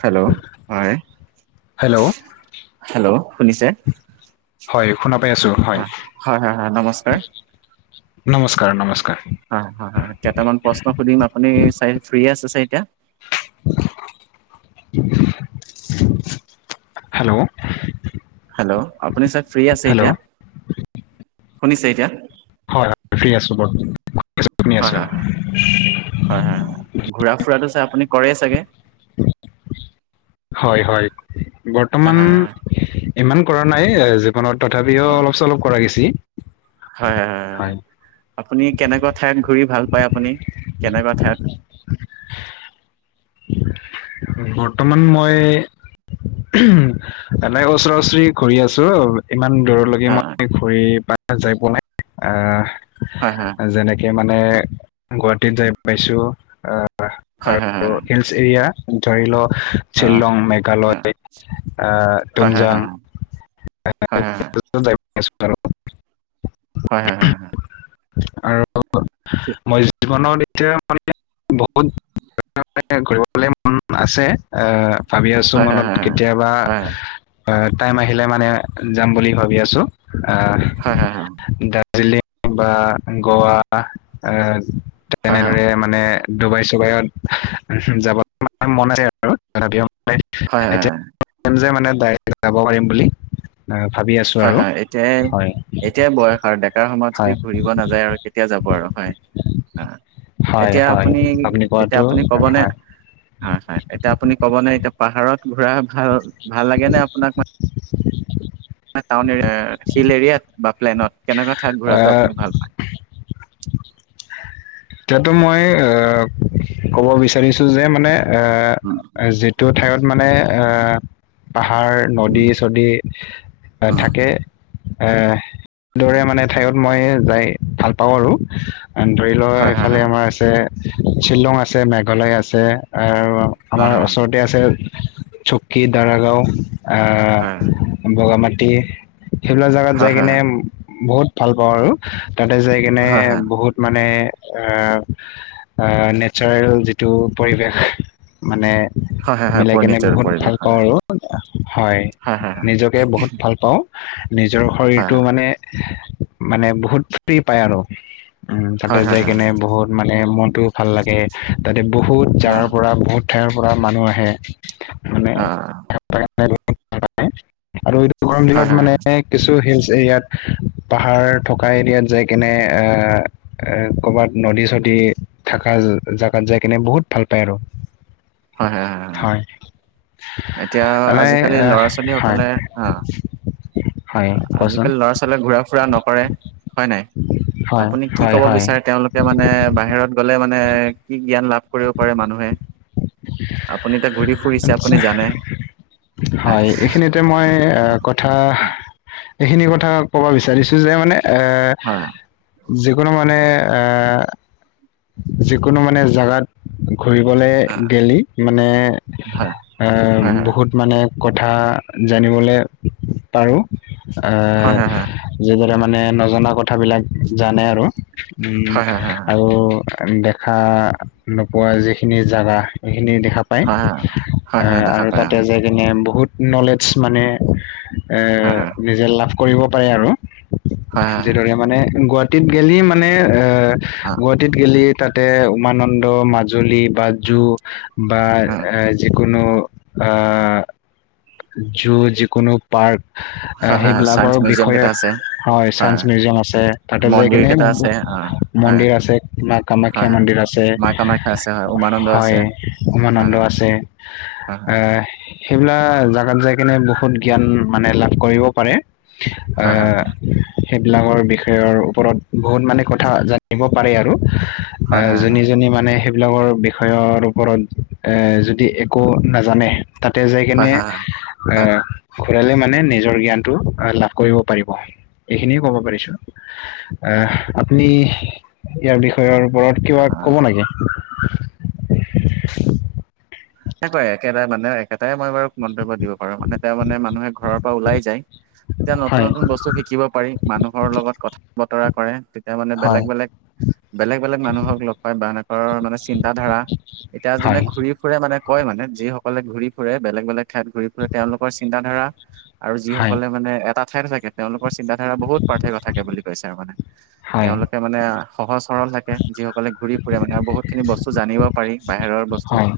Hello হয় hello hello শুনিছে হয় শুনা পাই আছো হয় হয় হয় হয় নমস্কাৰ নমস্কাৰ নমস্কাৰ হয় কেইটামান প্ৰশ্ন সুধিম আপুনি চাই ফ্ৰ্ৰী আছে চাই এতিয়া, হেল্ল' হেল্ল' আপুনি চব ফ্ৰী আছে হেল্ল' এতিয়া শুনিছে এতিয়া? হয় হয় ফ্ৰী আছোঁ ব হয় হয় হয় হয় হয় ঘূৰা ফুৰাটো আপুনি কৰে চাগে? হয় হয় হয় বৰ্তমান হয় ইমান কৰা নাই, মানত তথাপিও অলপ চ অলপ কৰা গৈছি। হয়-হয়-হয়। আপুনি কেনেকুৱা ঠাইত ঘূৰি ভাল পায় আপুনি কেনেকুৱা ঠাইত। [inaudible] বৰ্তমান মই এনোই ওচৰা ওচৰি ঘূৰি আছোঁ আৰু ইমান দূৰলৈকে হয় মই ঘূৰি পেনে যাই পোৱা নাই। আহ হয় হয় যেনেকে মানে মানে গুৱাহাটীত যাই পাইছোঁ হয় হয় হয় আৰু হিলছ এৰিয়া। ধৰি লওঁ হয় শ্বিলং, মেঘালয়, আহ হয় হয় হয় হয় তুমজাং। হয়, হয়। বছ কৰোঁ। হয়, হয়, হয়। আৰু মই জীৱনত এতিয়া মানে বহুত ঘূৰিবলে মন আছে, আহ ভাবি আছোঁ হয় হয় হয় হয় হয় হয় মনত কেতিয়াবা টাইম আহিলে মানে যাম বুলি ভাবি আছোঁ। আহ হয় হয় দাৰ্জিলিং বা গোৱা আহ হয় তেনেদৰে, মানে ডুবাই চুবাইত যাব মন আছে আৰু তথাপিও হয় হয় হয় যে মানে ডাইৰেক্ট যাব পাৰিম বুলি। আহ, ভাবি আছো হয়, আৰু হয়। এতিয়া, হয় এতিয়াই বয়স আৰু ডেকাৰ সময়ত যদি হয় ঘুৰিব নাযায় আৰু কেতিয়া যাব। বৰ আৰু হয় আহ হয় এতিয়া হয় আপুনি এতিয়া, কোৱাটো আপুনি ক'বনে হয় হয়, হয়। এতিয়া, আপুনি ক'বনে এতিয়া পাহাৰত ঘূৰা ভাল, ভাল লাগে নে আপোনাক মানে টাউন এৰিয়া, শিল এৰিয়াত বা প্লেনত কেনেকুৱা ঠাইত ঘূৰাটো আহ, আপুনি ভাল পায়? [inaudible] এতিয়াতো মই আহ, কব বিচাৰিছো যে মানে আ, উম যিটো ঠাইত মানে আ পাহাৰ উম নদী-চদী আহ উম থাকে এহ, দৰে মানে ঠাইত মই যাই ভাল পাওঁ আৰু। ধৰি লও হয় হয় এইফালে আমাৰ আছে, শ্বিলং আছে, মেঘালয় আছে আৰু হয় আমাৰ হয় ওচৰতে আছে চুকী, দাৰাগাঁও, আহ, হয় বগামাাটি সেইবিলাক জাগাত হয় হয় যাই হয় কিনে, বহুত ভাল পাওঁ আৰু। তাতে যাই কেনে হয় বহুত মানে আহ, আহ, নেচাৰেল যিটো পৰিৱেশ মানে হয় হয় হয় মিলাই কেনে পৰিণিতৰ বহুত পৰিৱেশ [unintelligible] হয় হয়, নিজকে বহুত ভাল পাওঁ। নিজৰ হয় শৰীৰটো মানে-মানে বহুত ফ্ৰি পায় আৰু। উম, তাতে হয় হয় হয় হয় যাই হয় কেনে বহুত মানে মনটোও ভাল লাগে। তাতে বহুত জাগাৰ পৰা বহুত ঠাইৰ পৰা মানুহ আহে। মানে অ'। [unintelligible] আৰু এইটো গৰম হয় হয় হয় হয় দিনত মানে হয় কিছু হিল এইয়াত, পাহাৰ থকা এৰিয়াত যাই কেনে এ ক'ৰবাত নদী-চদী থকা জাগাত যাই কিনে বহুত ভাল পায় আৰু। হয়-হয়। হয় এতিয়া মানে আজিকালি ল'ৰা ছোৱালী হয় সকলে আহ হয় কোৱাচোন আজিকালি ল'ৰা ছোৱালীয়ে ঘূৰা ফুৰা নকৰে, হয় নাই? হয় আপুনি কি হয় ক'ব হয় বিচাৰে তেওঁলোকে মানে, বাহিৰত গলে মানে কি জ্ঞান লাভ কৰিব পাৰে মানুহে, আপুনি এতিয়া ঘূৰি ফুৰিছে। আপুনি জানে হয়, এইখিনিতে মই কথা, এইখিনি ক কথা ক'ব বিচাৰিছো যে মানে এ, হয় যিকোনো মানে আহ, যিকোনো মানে জেগাত ঘুৰিবলৈ হয় গেলি মানে, হয় আহ, হয় বহুত মানে কথা জানিবলৈ পাৰো, আহ, হয় হয় যিদৰে ম নে নজনা কথাবিলাক জানে আৰু, হয় হয় হয় আৰু দেখা নোপোৱা যিখিনি জাগা খিনি দেখা পায় হয় হয় হয় হয় দেখা আৰু পায় অ তাতে যাই কিনে বহুত নলেজ মানে এ হয় হয় নিজে লাভ কৰিব পাৰে আৰু হয় হয় হয় যিদৰে মানে গুৱাহাটীত গেলি মানে এ গুৱাহাটী তাতে উমানন্দ মাজুলী বা জু বা হয় এ যি কোনো অ', জু যিকোনো পাৰ্ক হয় হয় চাইন্স সেইবিলাকৰ মিউজিয়াম বিষয়ে কেইটা আছে হয় চাইন্স মিউজিয়াম আছে তাতে যাই মন্দিৰ কিনে কেইটা আছে অ হয় মন্দিৰ আছে মা হয় কামাখ্যা হয় মন্দিৰ আছে মা কামাখ্যা আছে হয় উমানন্দ আছে হয় হয় উমানন্দ হয় আছে হয় হয় আঁহ সেইবিলাক জাগাত যাই কিনে বহুত জ্ঞান মানে লাভ কৰিব পাৰে হয় হয় অ' সেইবিলাকৰ বিষয়ৰ ওপৰত বহুত মানে কথা জানিব পাৰে আৰু হয় অ' হয় হয় জনী জনী মানে সেইবিলাকৰ বিষয়ৰ ওপৰত এ যি একো নাজানে তাতে যাই হয় কিনে হয় হয় হয় আঁ ঘুৰালে মানে নিজৰ জ্ঞানতটো লাভ কৰিব পাৰিব এইখিনিয়ে ক'ব পাৰিছো আপুনি ইয়াৰ বিষয়ৰ ওপৰত কিবা হয় কব হয় নেকি এনেকুৱাই একেটা মানে একেটাই মই বাৰু মন্তব্য দিব পাৰো তাৰ মানে তেওঁ মানে মানুহে ঘৰৰ পৰা ওলাই যায় তেতিয়া নতুন হয় নতুন বস্তু শিকিব পাৰি মানুহৰ লগত কথা বতৰা কৰে তেতিয়া মানে বেলেগ হয় বেলেগ বেলেগ বেলেগ মানুহক লগ পাই বা এনেৰ মানে চিন্তা ধাৰা এতিয়া যোনে হয় ঘূৰি ফুৰে মানে কয় মানে যি সকলে ঘূৰি ফুৰে বেলেগ বেলেগ ঠাইত ঘূৰি ফুৰে তেওঁলোকৰ চিন্তা ধাৰা আৰু হয় যিসকলে মানে এটা ঠাইত থাকে তেওঁলোকৰ চিন্তাধাৰা বহুত পাৰ্থক্য থাকে বুলি কৈছে আৰু মানে হয় তেওঁলোকে মানে সহজ সৰল থাকে যিসকলে ঘূৰি ফুৰে মানে আৰু বহুত খিনি বস্তু জানিব পাৰি বাহিৰৰ বস্তু হয়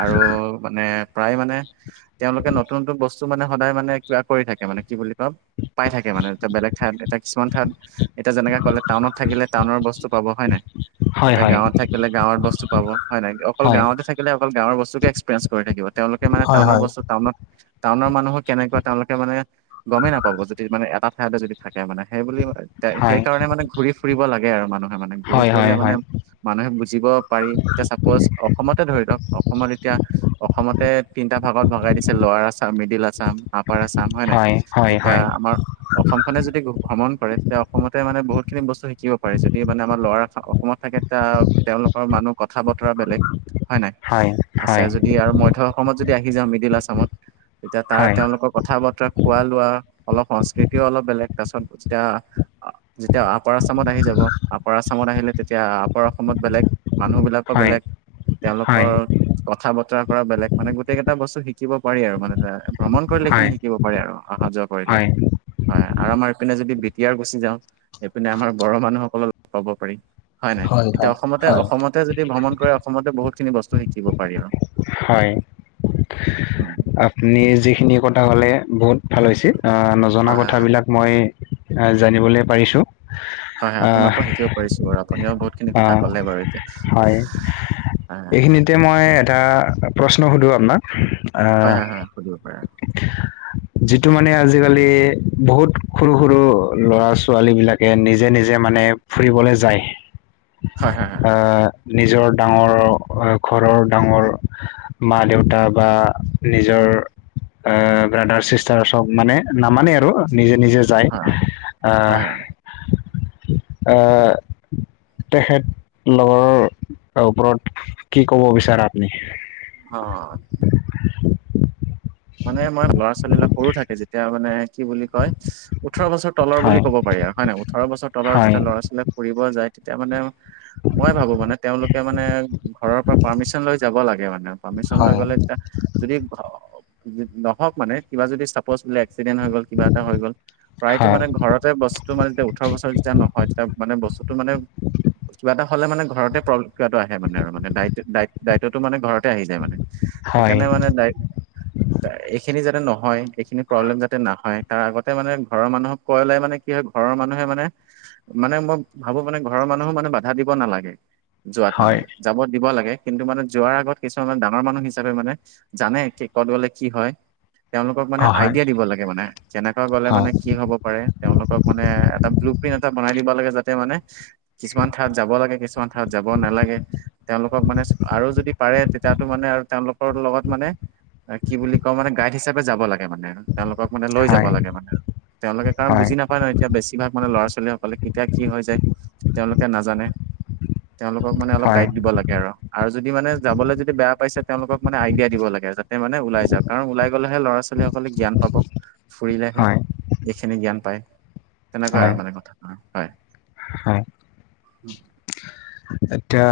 আৰু মানে প্ৰায় মানে তেওঁলোকে নতুন নতুন বস্তু মানে সদায় মানে কিবা কৰি থাকে মানে কি বুলি কওঁ পাই থাকে মানে এ বেলেগ ঠাইত এ কিছুমান ঠাইত এতিয়া যেনেকে ক'লে টাউনত থাকিলে টাউনৰ বস্তু পাব হয় নাই হয় এটা হয় গাঁৱত থাকিলে গাঁৱত বস্তু পাব হয় নাই অকল হয় গাঁৱতে থাকিলে অকল গাঁৱৰ বস্তকে এসপেৰিেঞ্চ কৰি থাকিব তেওঁলোকে মানে হয় টাউনৰ বস্ত টাউনত টাউনৰ মানুহক কেনেকুৱা তেওঁলোকে মানে গমেই নাপাব যদি মানে এটা ঠাইতে যদি থাকে মানে সেইবুলি হয় সেইকাৰণে মানে ঘূৰি ফুৰিব লাগে আৰু মানুহ হয় মানে ঘুৰি হয় ফুৰিলে হয় হয় মানে মানুহে বুজিব পাৰি এতিয়া চাপ'জ অসমতে ধৰি লওক অসমত এতিয়া অসমতে তিনটা ভাগত ভগাই দিছে lower Assam middle Assam upper upper Assam হয় ন এতিয়া আমাৰ অসম খনে যদি ভ্ৰমণ কৰে তেতিয়া অসমতে মানে বহুত খিনি বস্তু শিকিব পাৰি যদি মানে আমাৰ ল'ৰা অসমত থাকে তেতিয়া তেওঁলোকৰ ম কথা বতৰা বেলেগ হয় নাই আছে যদি আৰু মধ্য অসমত যদি আহি যাওঁ মিডিল আছামত তেতিয়া তাৰ হয় তেওঁলোকৰ কথা বতৰা খোৱা লোৱা অলপ সংস্কৃতিও অলপ বেলেগ তাৰপিছত যেতিয়া যেতিয়া আপাৰ আসামত আহি যাব আপাৰ আছামত আহিলে তেতিয়া আপৰ অসমত বেলেগ মানুহ বিলাকৰ হয় বেলেগ হয় তেওঁলোকৰ কথা বতৰা বেলেগ মানে গোটেইটা বস্তু শিকিব পাৰি আৰু মানে ভ্ৰমণ কৰিলে খিনি হয় শিকিব পাৰি আৰু অহা যোৱা কৰিলে হয়। হয় আৰু আমাৰ পিনে যদি বিতিয়াৰ গুচি যাওঁ এইপিনে আমাৰ বড় মানুহসকলক লগ পাব পাৰি হয় নাই হয় এতিয়া অসমতে হয়। অসমতে যদি ভ্ৰমণ কৰে অসমতে বহুতখিনি বস্তু শিকিব পাৰি আৰু হয় উম, আপুনি যিখিনি কথা কলে বহুত ভাল হৈছে নজনা হয় হয় হয় কথাবিলাক মই জানিবলৈ পাৰিছোঁ হয় আপোনাৰ পৰা শিকিব পাৰিছো আৰু আপুনিও বহুত খিনি কথা অ', ক'লে বাৰু এতিয়া হয় হয় হয় এইখিনিতে মই এটা প্ৰশ্ন সুধো আপোনাক হয় আহ হয় হয় সুধিব পাৰে যিটো মানে আজিকালি বহুত সৰু সৰু ল'ৰা ছোৱালী বিলাকে নিজে নিজ যে মানে ফুৰিবলৈ যায় হয় হয় হয় নিজৰ ডাঙৰ ঘৰৰ ডাঙৰ মা দেউতা বা নিজৰ ব্ৰাদাৰ চিচতাৰ্চক নামানে আৰু নিজে নিজে যায় হয় আ হয় হয়। আ তেখেত লগৰৰ ওপৰত কি ক'ব বিচাৰে আপুনি হ [unintelligible] মানে আমাৰ ল'ৰা ছোৱালীবিলাক সৰু থাকে যেতিয়া মানে কি বুলি কয় ওঠৰ বছৰ তলৰ বুলি হয় ক'ব পাৰি আৰু হয়ে ন ওঠৰ বছৰ তলৰ হয় যেতিয়া ল'ৰা ছোৱালী ফুৰিব যায় তেতিয়া মানে মই ভাবো মানে তেওঁলোকে মানে ঘৰৰ পৰা পাৰ্মিশন লৈ যাব লাগে মানে পাৰ্মিশন লৈ হয় গ'লে যেতিয়া যদি নহওক মানে কিবা যদি চাপজ বোলে এক্সিডেণ্ট হৈ গল কিবা এটা হৈ গ'ল প্ৰায়টো হয় মানে ঘৰতে বস্তু মানে যেতিয়া ওঠৰ বছৰ যেতিয়া নহয় তেতিয়া মানে বস্তুটো মানে কিবা এটা হ'লে মানে ঘৰতেম কিবাটো আহে মানে আৰু মানে দায়িত্বতটো মানে ঘৰত আহি যায় মানে হয় সেইকাৰণে মানে এইখিনি যাতে নহয় এইখিনি প্ৰব্লেম যাতে নহয় তাৰ আগতে মানে ঘৰৰ মানুহক কয় ললে মানে কি হয় ঘৰৰ মানে মানুহে মানে মানে মই ভাবো মানে ঘৰৰ মানুহো মানে বাধা দিব নালাগে যোৱাত মানে হয় যাব দিব লাগে কিন্তু মানে যোৱাৰ আগত কিছুমানানে ডাঙৰ মানুহ হিচাপে মানে জানে কি ক'ত গ'লে কি হয় তেওঁলোকক মানে অ হয় আইডিয়া দিব লাগে মানে কেনেকুৱা গলে মানে হয় কি হ'ব পাৰে তেওঁলোকক মানে এটা ব্লুপন্ এটা বনাই দিব লাগে যাতে মানে কিছুমান ঠাইত যাব লাগে কিছুমান ঠাইত যাব নালাগে তেওঁলোকক মানে আৰু যদি পাৰে তেতিয়াতো মানে আৰু তেওঁলোকৰ লগত মানে কি বুলি ক মানে গাইড হিচাপে যাব লাগে মানে তেওঁলোক মানে লৈ য হয় লাগোনে তেওঁলোকে কাৰণ হয় বুজি নাপায় ন এতিয়া বেছিভাগ মানে ল'ৰা ছোৱালী ছোৱালী সকলে কেতিয়া কি হৈ যায় তেওঁলোকে নাজানে তেওঁলোকক মানে অলপ হয় গাইড দিব লাগে তেওলোক মানে অলপ গাইদ দিব লাগে আৰু যদি মানে যাবলৈ যদি বেয়া পাইছে তেওঁলোকক মানে আইডিয়া দিব লাগে যাতে মানে ওলাই যাওক কাৰণ ওলাই গলেহে ল'ৰা ছোৱালী সকলে জ্ঞান পাব ফুৰিলেহে হয় এইখিনি জ্ঞান তেনেকুৱা আৰু মানে কথা হয় অ এতিয়া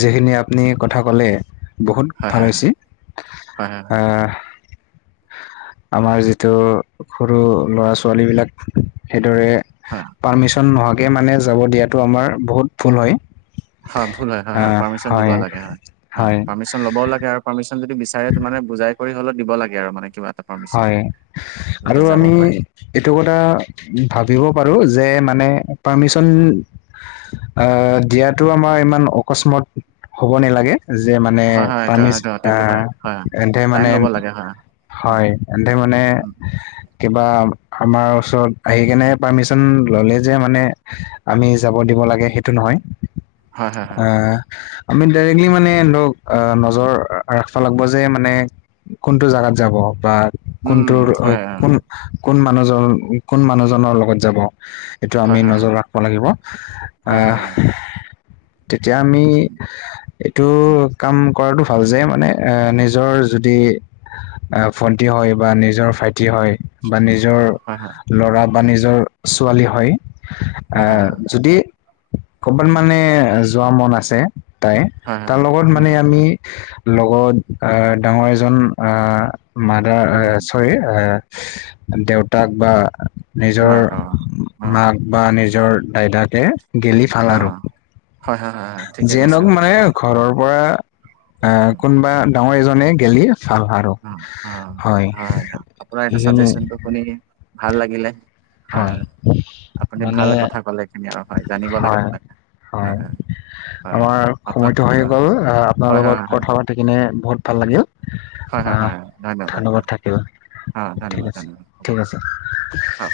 যিখিনি আপুনি কথা ক'লে বহুত হয় ভাল হয় হৈছি হয় হয় অা আমাৰ যিটো সৰু ল'ৰা ছোৱালী বিলাক সেই ৰে হয় পাৰ্মিচন নোহোৱাকে মানে যাব দিয়াটো আমাৰ বহুত ভুল হয় হয় ভুল হয় হয় হয় আহ পাৰ্মিশন দিব হয় লাগে হয় হয় পাৰ্মিশন ল'বও লাগে আৰু পাৰ্মিশন যদি বিচাৰে মানে বুজাই হলেত দিব লাগে আৰু মানে কিবাত হয় আৰু আমি পাৰে এইটো কথা ভাবিব পাৰো যে মা মানে পাৰ্মিচন আহ দিয়াতটো আমাৰ ইমান অকস্মাত হ'ব নেলাগে যে মানে হয় হয় এইটো পানীচ সেইটো অ সেইটো হয় হয় এন্ধে টাইম মানে ল'ব লাগে হয় উম হয় এন্ধে মানে উম কিবা আমাৰ ওচৰত আহি কেনে পাৰ্মিশন ললে যে মানে আমি যাব দিব দিব লাগে সেইটো নহয় হয় হয় অ হয় আমি ডাইৰেক্টলি মানে ধৰক আহ নজৰ ৰাখাবি লাগিব যে মানে কোনটো জাগাত যাব বা উম কোনটো হয় হয় কোন হয় কোন মানুহজনৰ কোন মানুহজনৰ লগত যাব এইটো হয় আমি হয় নজৰ ৰাখবা লাগিব হয় হয় আহ হয় তেতিয়া আমি এইটো উম কাম [unintelligible] হয় বা নিজৰ হয় হয় ল'ৰা বা নিজৰ ছোৱালী হয়। এ হয় হয় হয় যদি ক'ৰবাত উম মানে যোৱা মন আছে তাই, হয় হয় তাৰ লগত উম মানে আমি উম [unintelligible] দেউতাক বা নিজৰ মাক অ অ মাক বা নিজৰ নিজৰ দাইদাকে গেলি অ ফালাৰু হয় হয় হয় হয় ঠিকে কৈছে যেনক হয় মানে ঘৰৰ পৰা অ' কোনোবা ডাঙৰ এজনে গেলি ছাল সাৰো অ অ আপোনাৰ হয় এইটো এইখিনি চাজেচনটো শুনি ভাল লাগিলে। হয় হয়। আপুনি মানে ভাল কথা কলে এইখিনি আৰু। হয় জানিব লাগে হয় তেনেকে। হয়। হয় আমাৰ আপোনাৰ সময়টো হৈ অ, গ'ল আপোনাৰ হয় হয় লগত হয় কথা পাতি কিনে বহুত ভাল লাগিল। হয় হয় অ' হয় হয় বাৰু ধন্যবাদ থাকিল। অ ঠিক ধন্যবাদ আছে, ধন্যবাদ হ'ব ঠিক আছে। হ'ব